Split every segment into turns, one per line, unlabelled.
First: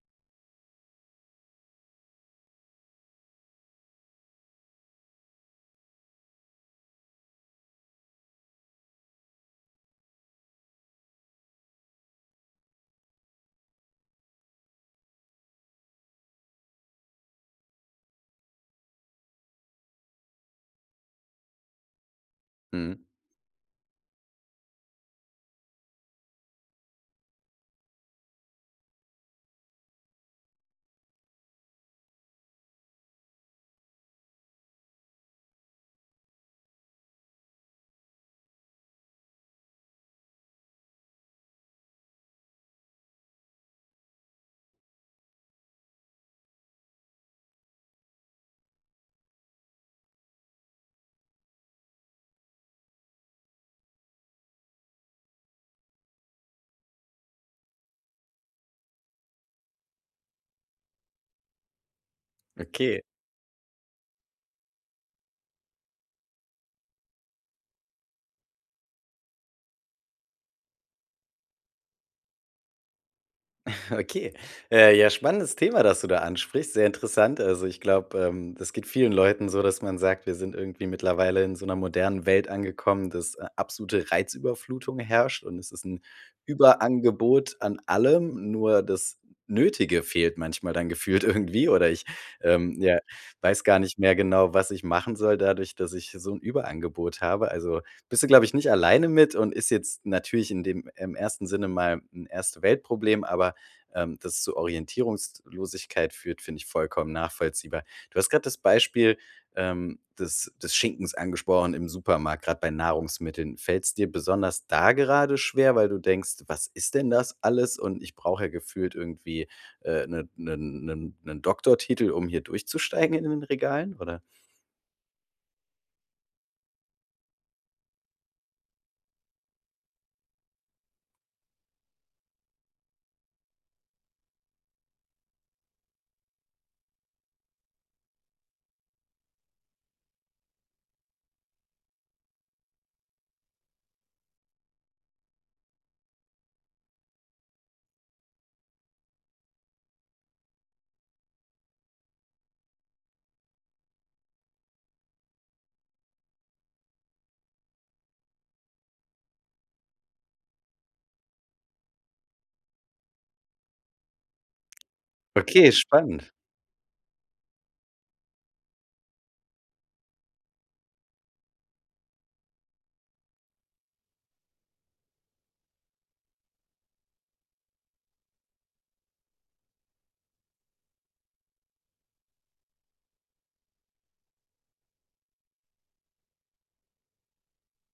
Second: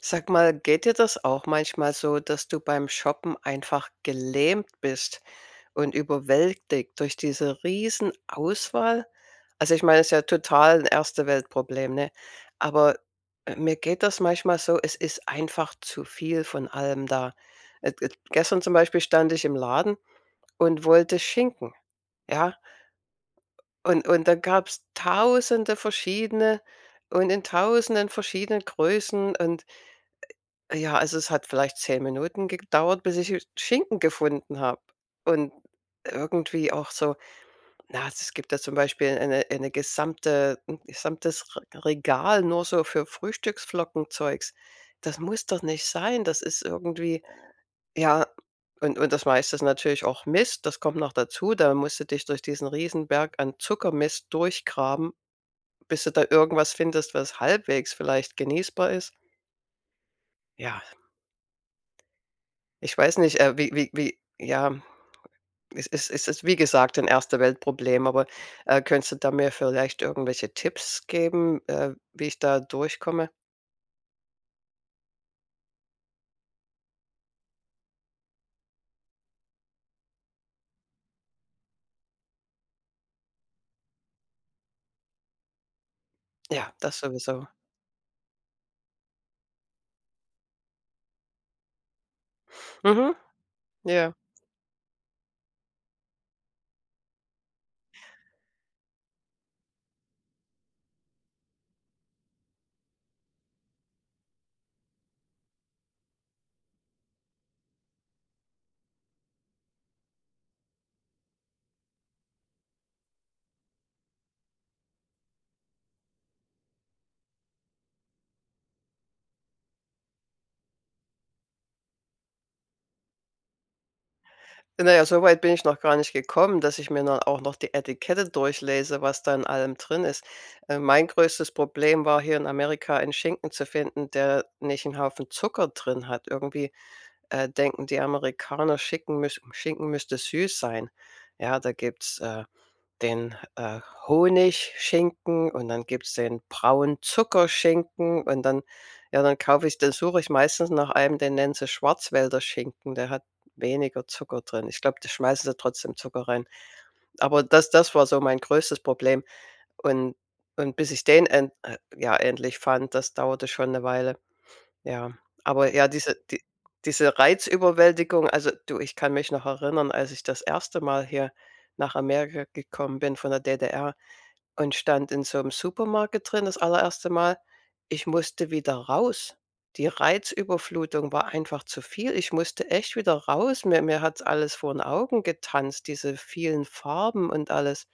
Sag mal, geht dir das auch manchmal so, dass du beim Shoppen einfach gelähmt bist und überwältigt durch diese riesen Auswahl? Also ich meine, es ist ja total ein Erste-Welt-Problem, ne? Aber, mir geht das manchmal so, es ist einfach zu viel von allem da. Gestern zum Beispiel stand ich im Laden und wollte Schinken, ja?
Mhm.
Und da gab es tausende verschiedene und in tausenden verschiedenen Größen und ja, also es hat vielleicht 10 Minuten gedauert, bis ich Schinken gefunden habe. Und irgendwie auch so, na, also es gibt da zum Beispiel ein gesamtes Regal nur so für Frühstücksflockenzeugs. Das muss doch nicht sein. Das ist irgendwie, ja, und das meiste ist natürlich auch Mist. Das kommt noch dazu. Da musst du dich durch diesen Riesenberg an Zuckermist durchgraben, bis du da irgendwas findest, was halbwegs vielleicht genießbar ist. Ja, ich
Okay,
weiß nicht, ja, es ist, wie gesagt, ein Erste-Welt-Problem, aber, könntest du da mir vielleicht irgendwelche Tipps geben, wie ich da durchkomme?
Okay. Ja, spannendes Thema, das du da ansprichst. Sehr interessant. Also, ich glaube, das geht vielen Leuten so, dass man sagt, wir sind irgendwie mittlerweile in so einer modernen Welt angekommen, dass absolute Reizüberflutung herrscht und es ist ein
Ja, das sowieso.
Überangebot an allem, nur das Nötige fehlt manchmal dann gefühlt irgendwie oder ich, ja,
Mhm,
weiß gar nicht
ja.
mehr genau, was ich machen soll dadurch, dass ich so ein Überangebot habe. Also, bist du, glaube ich, nicht alleine mit und ist jetzt natürlich in dem im ersten Sinne mal ein Erste-Welt-Problem, aber das zu Orientierungslosigkeit führt, finde ich vollkommen nachvollziehbar. Du hast gerade das Beispiel, des Schinkens angesprochen im Supermarkt, gerade bei Nahrungsmitteln. Fällt es dir besonders da gerade schwer, weil du denkst: „Was ist denn das alles und ich brauche ja gefühlt irgendwie einen Doktortitel, um hier durchzusteigen in den Regalen“, oder?
Na ja, so weit bin ich noch gar nicht gekommen, dass ich mir dann auch noch die Etikette durchlese, was da in allem drin ist. Mein größtes Problem war, hier in Amerika einen Schinken zu finden, der nicht 'n Haufen Zucker drin hat. Irgendwie, denken die Amerikaner, Schinken müsste süß sein. Ja, da gibt's, den, Honigschinken und dann gibt's den braunen Zuckerschinken und dann ja, dann suche ich meistens nach einem, den nennen sie Schwarzwälder Schinken, der hat weniger Zucker drin. Ich glaube, da schmeißen sie trotzdem Zucker rein. Aber das war so mein größtes Problem und und bis ich den end ja, endlich fand, das dauerte schon eine Weile, ja.
Okay,
Aber ja,
spannend.
diese Reizüberwältigung, also, du, ich kann mich noch erinnern, als ich das erste Mal hier nach Amerika gekommen bin von der DDR und stand in so einem Supermarkt drin das allererste Mal. Ich musste wieder raus. Die Reizüberflutung war einfach zu viel. Ich musste echt wieder raus. Mir hat's alles vor den Augen getanzt, diese vielen Farben und alles.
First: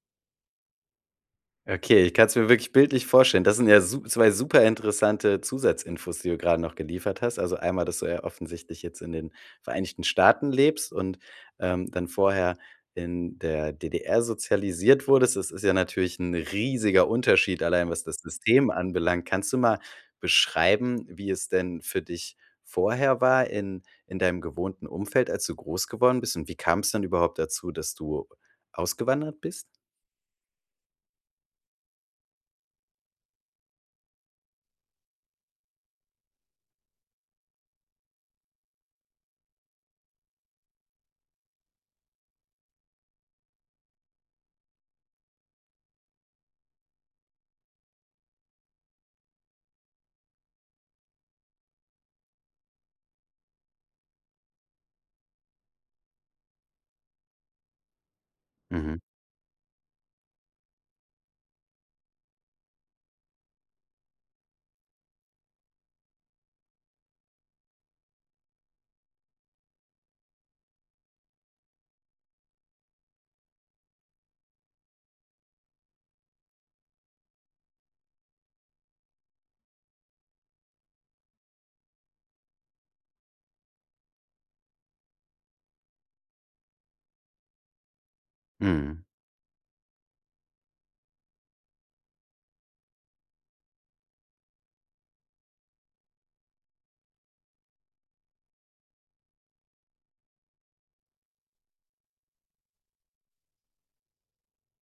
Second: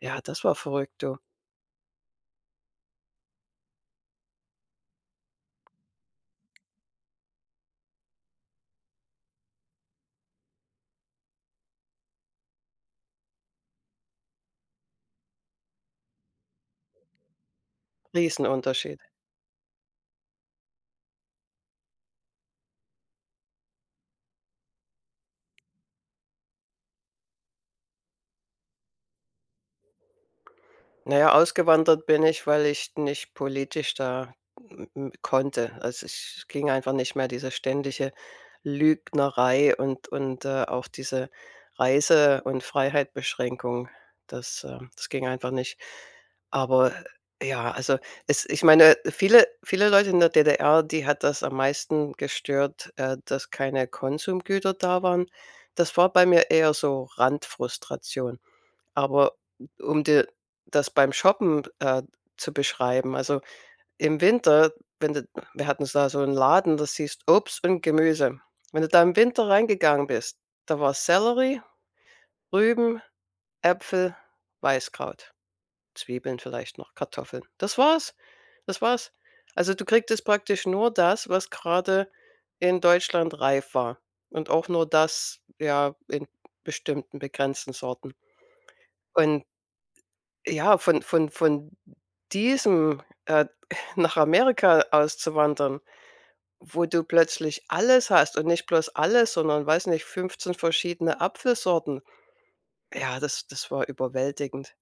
Ja, das war verrückt, du.
Okay, ich kann es mir wirklich bildlich vorstellen. Das sind ja su zwei super interessante Zusatzinfos, die du gerade noch geliefert hast. Also einmal, dass du ja offensichtlich jetzt in den Vereinigten Staaten lebst und, dann vorher in der DDR sozialisiert wurdest. Das ist ja natürlich ein riesiger Unterschied, allein was das System
Riesenunterschied.
anbelangt. Kannst du mal beschreiben, wie es denn für dich vorher war in deinem gewohnten Umfeld, als du groß geworden bist? Und wie kam es dann überhaupt dazu, dass du ausgewandert bist?
Na ja, ausgewandert bin ich, weil ich nicht politisch da m m konnte. Also, ich es ging einfach nicht mehr, diese ständige Lügnerei und, auch diese Reise und Freiheitbeschränkung. Das, das ging einfach nicht. Aber ja, also, es ich meine, viele Leute in der DDR, die hat das am meisten gestört, dass keine Konsumgüter da waren. Das war bei mir eher so Randfrustration.
Mhm,
Aber um dir das beim Shoppen, zu beschreiben, also, im Winter, wenn du wir hatten da so einen Laden, das hieß Obst und Gemüse. Wenn du da im Winter reingegangen bist, da war Sellerie, Rüben, Äpfel, Weißkraut, Zwiebeln vielleicht noch, Kartoffeln. Das war's. Das war's. Also, du kriegtest praktisch nur das, was gerade in Deutschland reif war und auch nur das, ja, in bestimmten begrenzten Sorten.
mhm.
Und ja, von diesem, nach Amerika auszuwandern, wo du plötzlich alles hast und nicht bloß alles, sondern, weiß nicht, 15 verschiedene Apfelsorten. Ja, das war überwältigend.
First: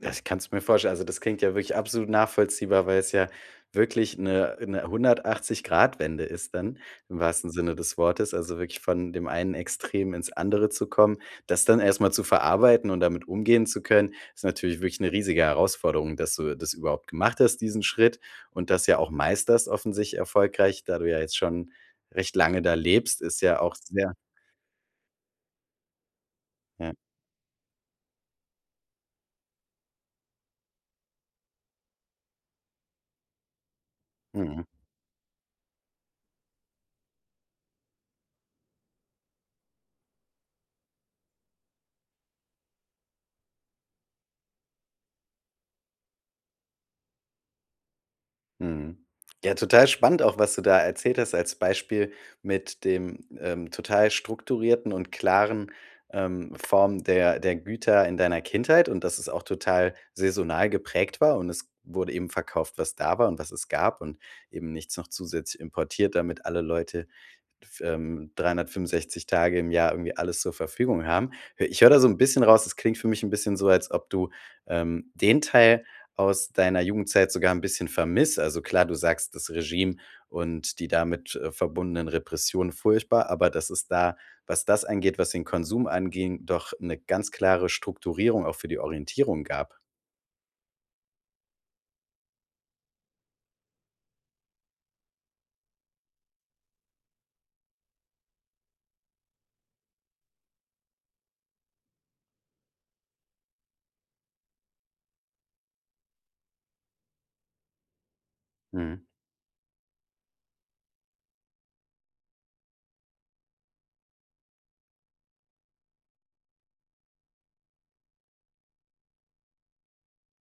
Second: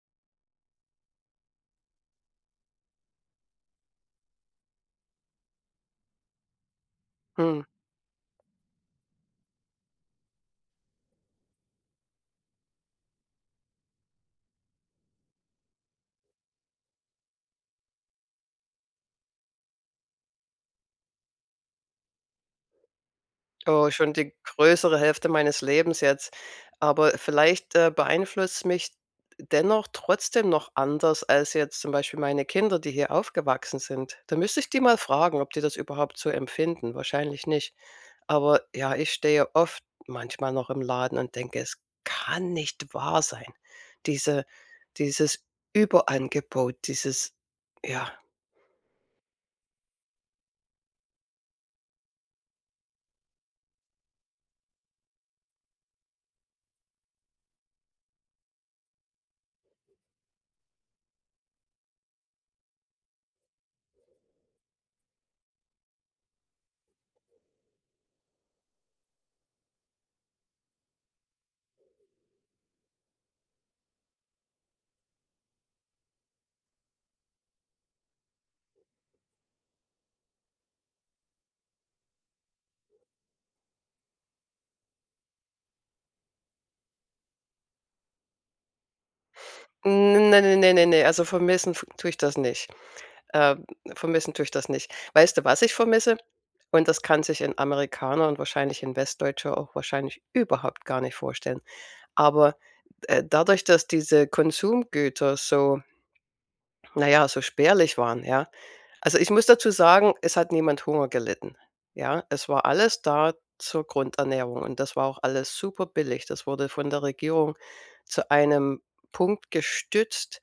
Das kannst du mir vorstellen. Also, das klingt ja wirklich absolut nachvollziehbar, weil es ja wirklich eine 180-Grad-Wende ist dann im wahrsten
Hm.
Sinne des Wortes. Also, wirklich von dem einen Extrem ins andere zu kommen. Das dann erstmal zu verarbeiten und damit umgehen zu können, ist natürlich wirklich eine riesige Herausforderung, dass du das überhaupt gemacht hast, diesen Schritt und das ja auch meisterst offensichtlich erfolgreich. Da du ja jetzt schon recht lange da lebst, ist ja auch
Oh,
sehr.
schon die größere Hälfte meines Lebens jetzt.
Ja,
Aber vielleicht, beeinflusst's mich dennoch trotzdem noch anders als jetzt zum Beispiel meine Kinder, die hier aufgewachsen sind. Da müsste
mhm.
ich die mal fragen, ob die das überhaupt so empfinden. Wahrscheinlich nicht. Aber ja, ich stehe oft manchmal noch im Laden und denke, es kann nicht wahr sein. Diese dieses Überangebot, dieses ja,
Mhm. Ja, total spannend auch, was du da erzählt hast als Beispiel mit dem, total strukturierten und klaren, Form der Güter in deiner Kindheit und dass es auch total saisonal geprägt war und es wurde eben verkauft, was da war und was es gab und eben nichts noch zusätzlich importiert, damit alle Leute 365 Tage im Jahr irgendwie alles zur Verfügung haben. Hö Ich höre da so ein bisschen raus. Es klingt für mich ein bisschen so, als ob du, den Teil aus deiner Jugendzeit sogar ein bisschen vermisst. Also, klar, du sagst das Regime und die damit, verbundenen Repressionen furchtbar, aber das ist da, was das angeht, was den Konsum anging, doch eine ganz klare Strukturierung auch für die Orientierung gab.
n ne, ne, ne, ne, ne, also vermissen f tue ich das nicht. Ähm, vermissen tue ich das nicht. Weißt du, was ich vermisse? Und das kann sich ein Amerikaner und wahrscheinlich ein Westdeutscher auch wahrscheinlich überhaupt gar nicht vorstellen. Aber, dadurch, dass diese Konsumgüter so na ja, so spärlich waren, ja,
Mhm,
also, ich muss dazu sagen, es hat niemand Hunger gelitten. Ja, es war alles da zur Grundernährung und das war auch alles super billig. Das wurde von der Regierung zu einem Punkt gestützt,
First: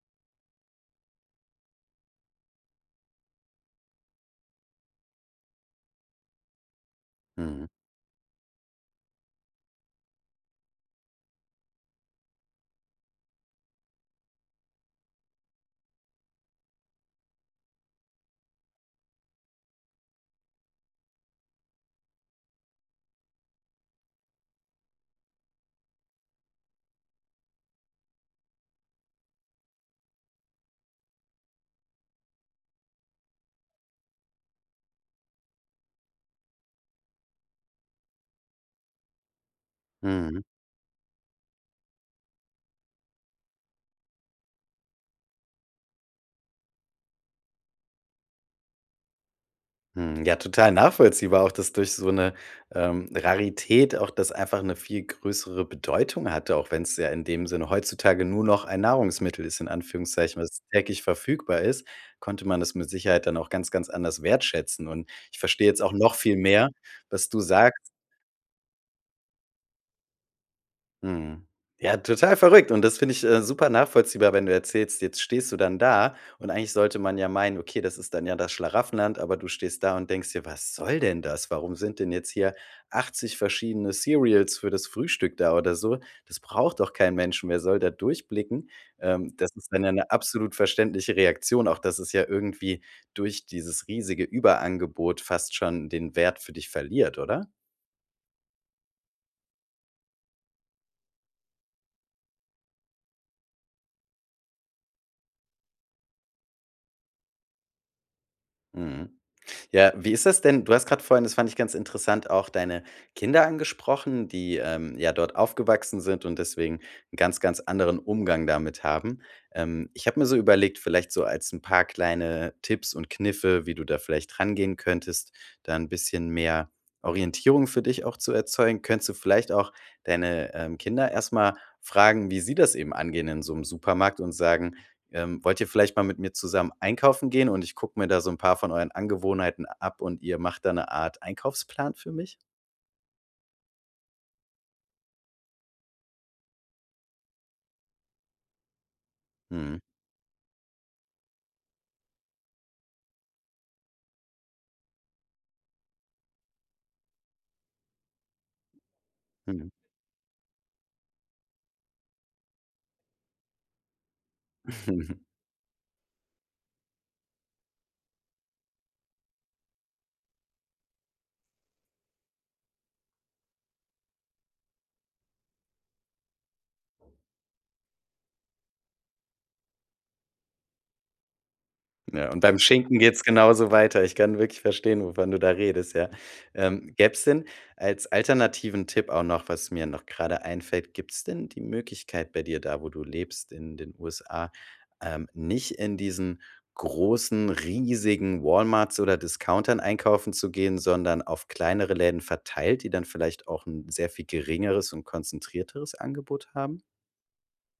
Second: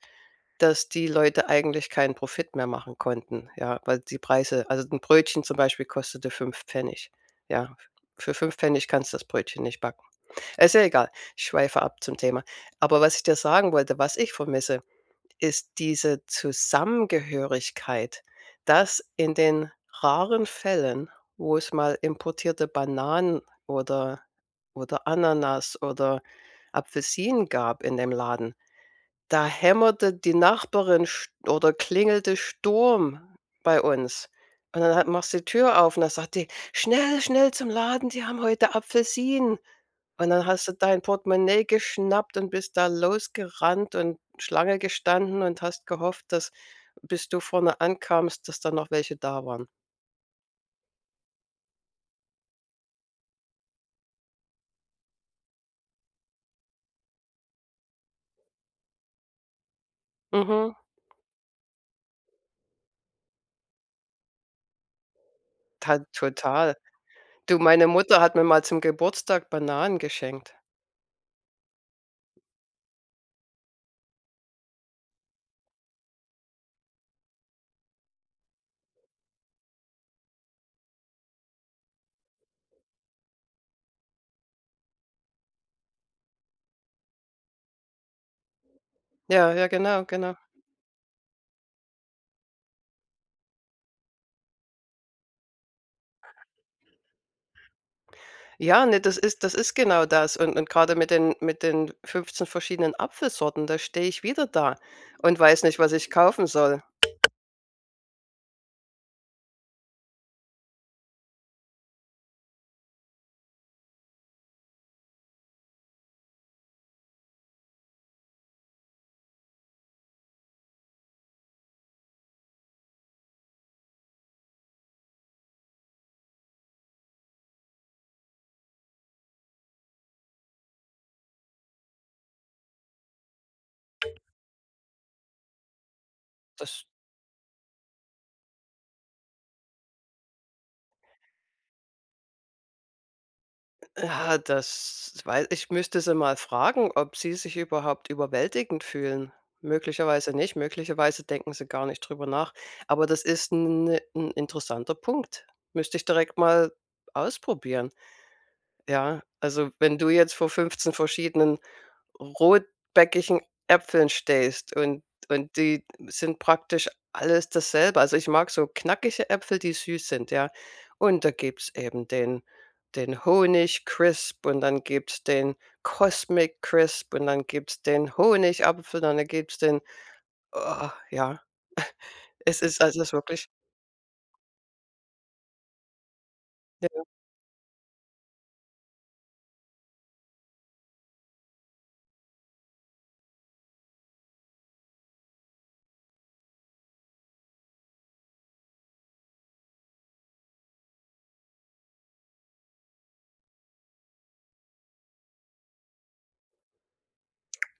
dass die Leute eigentlich keinen Profit mehr machen konnten, ja, weil die Preise, also, ein Brötchen zum Beispiel kostete 5 Pfennig.
mhm,
Ja, für 5 Pfennig kannst du das Brötchen nicht backen. Ist ja egal, ich schweife ab zum Thema. Aber was ich dir sagen wollte, was ich vermisse, ist diese Zusammengehörigkeit, dass in den raren Fällen, wo es mal importierte Bananen oder oder Ananas oder Apfelsinen gab in dem Laden, da hämmerte die Nachbarin st oder klingelte Sturm bei uns. Und dann hat machst du die Tür auf und dann sagt die: „Schnell, schnell zum Laden, die haben heute Apfelsinen.“ Und
mhm.
dann hast du dein Portemonnaie geschnappt und bist da losgerannt und Schlange gestanden und hast gehofft, dass bis du vorne ankamst, dass da noch welche da waren.
Hm, ja, total nachvollziehbar auch, dass durch so eine Rarität auch das einfach eine viel größere Bedeutung hatte, auch wenn es ja in dem Sinne heutzutage nur noch ein Nahrungsmittel ist, in Anführungszeichen, was
Mhm,
täglich verfügbar ist, konnte man das mit Sicherheit dann auch ganz, ganz anders wertschätzen. Und ich verstehe jetzt auch
ta
noch viel mehr,
total.
was du
Du, meine
sagst.
Mutter hat mir mal zum Geburtstag Bananen geschenkt.
Mhm. Ja, total verrückt und das finde ich super nachvollziehbar, wenn du erzählst, jetzt stehst du dann da und eigentlich sollte man ja meinen: „Okay, das ist dann ja das Schlaraffenland“, aber du stehst da und denkst dir: „Was soll denn das? Warum sind denn jetzt hier 80 verschiedene Cereals für das Frühstück da oder so? Das braucht doch kein Mensch. Wer soll da durchblicken?“ Das
Ja, ja,
ist dann ja
genau,
eine
genau.
absolut verständliche Reaktion, auch dass es ja irgendwie durch dieses riesige Überangebot fast schon den Wert für dich verliert, oder?
Ja, ne, das ist genau das. Und gerade mit den 15 verschiedenen Apfelsorten, da stehe ich wieder da und weiß nicht, was ich kaufen soll.
Mhm. Ja, wie ist das denn? Du hast gerade vorhin, das fand ich ganz interessant, auch deine Kinder angesprochen, die, ja dort aufgewachsen sind und deswegen einen ganz, ganz anderen Umgang damit haben. Ich habe mir so überlegt, vielleicht so als ein paar kleine Tipps und Kniffe, wie du da vielleicht rangehen könntest, da ein bisschen mehr Orientierung für dich auch zu erzeugen. Könntest du vielleicht auch deine, Kinder erstmal fragen, wie sie das eben angehen in so einem Supermarkt und sagen: Wollt ihr vielleicht mal mit mir zusammen
Das
einkaufen gehen und ich gucke mir da so ein paar von euren Angewohnheiten ab und ihr macht da eine Art Einkaufsplan für mich?
ja, das wei ich müsste sie mal fragen, ob sie sich überhaupt überwältigend fühlen.
Mhm,
Möglicherweise nicht, möglicherweise denken sie gar nicht drüber nach. Aber das ist ein 'n interessanter Punkt. Müsste ich direkt mal ausprobieren. Ja, also,
mhm.
wenn du jetzt vor 15 verschiedenen rotbäckigen Äpfeln stehst und die sind praktisch alles dasselbe. Also, ich mag so knackige Äpfel, die süß sind, ja. Und da gibt's eben den Honig Crisp und dann gibt's den Cosmic Crisp und dann gibt's den Honigapfel und dann gibt's den oh, ja.
Ja, und beim
Es ist,
Schinken
also, es ist
geht's
wirklich
genauso weiter. Ich kann wirklich verstehen, wovon du da redest, ja. Gäb's denn als alternativen Tipp auch noch, was mir noch grade einfällt, gibt's denn die Möglichkeit bei dir da, wo du lebst in den USA, nicht in diesen großen, riesigen Walmarts oder Discountern einkaufen zu gehen, sondern auf kleinere Läden verteilt, die dann vielleicht auch 'n sehr viel geringeres und konzentrierteres Angebot haben?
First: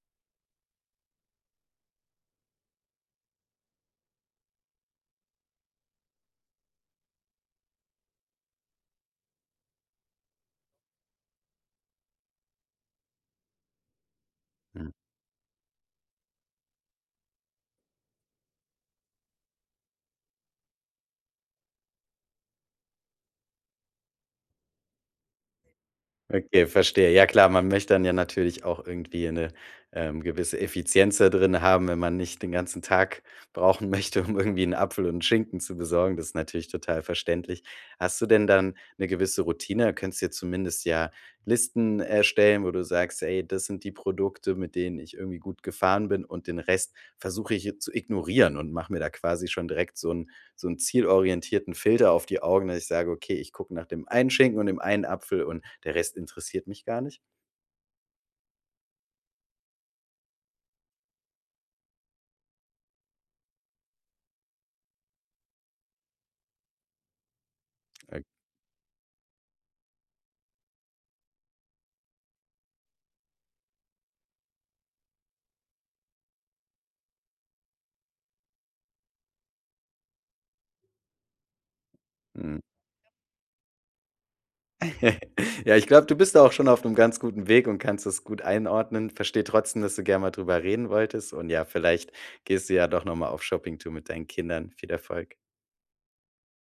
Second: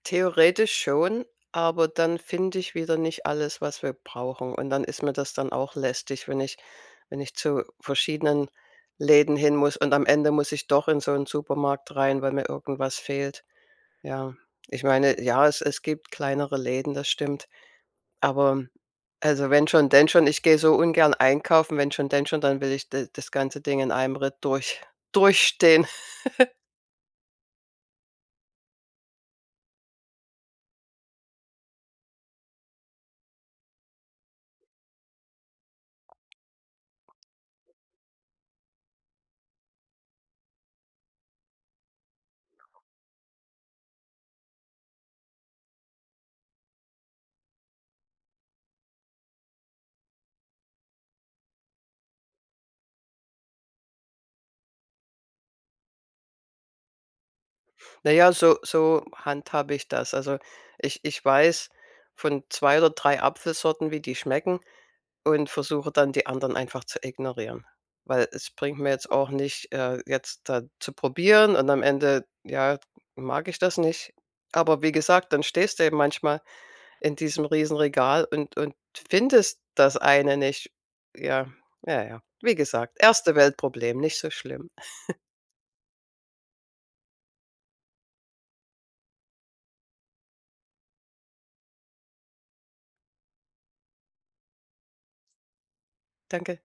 theoretisch schon, aber dann finde ich wieder nicht alles, was wir brauchen. Und dann ist mir das dann auch lästig, wenn ich zu verschiedenen Läden hin muss und am Ende muss ich doch in so einen Supermarkt rein, weil mir irgendwas fehlt. Ja, ich
Mhm.
meine, ja, es gibt kleinere Läden, das stimmt, aber also, wenn schon, denn schon. Ich gehe so ungern einkaufen, wenn schon, denn schon, dann will ich d das ganze Ding in einem Ritt durch durchstehen.
Okay, verstehe. Ja klar, man möchte dann ja natürlich auch irgendwie eine gewisse Effizienz da drin haben, wenn man nicht den ganzen Tag brauchen möchte, um irgendwie einen Apfel und 'n Schinken zu besorgen. Das ist natürlich total verständlich. Hast du denn dann eine gewisse Routine? Könntest dir zumindest ja Listen erstellen, wo du sagst: „Ey, das sind die Produkte, mit denen ich irgendwie gut gefahren bin und den Rest versuche ich zu ignorieren und mache mir da quasi schon direkt so 'n so einen zielorientierten Filter auf die Augen, dass ich sage: „Okay, ich gucke nach dem einen Schinken und dem einen Apfel und der Rest interessiert mich gar nicht.““
Na ja, so handhabe ich das. Also, ich weiß von 2 oder 3 Apfelsorten, wie die schmecken und versuche dann, die anderen einfach zu ignorieren.
Äh,
Weil es bringt mir jetzt auch nicht, jetzt da zu probieren und am Ende, ja, mag ich das nicht. Aber wie gesagt, dann stehst du eben manchmal in diesem Riesenregal und findest das eine nicht. Ja, ja, ja. Wie
mhm.
gesagt, erste Weltproblem, nicht so schlimm.
Ja, ich glaube, du bist da auch schon auf einem ganz guten Weg und kannst das gut einordnen. Verstehe trotzdem, dass du gerne mal drüber reden wolltest und ja, vielleicht gehst du ja doch noch mal auf Shoppingtour mit deinen Kindern. Viel Erfolg.
Danke.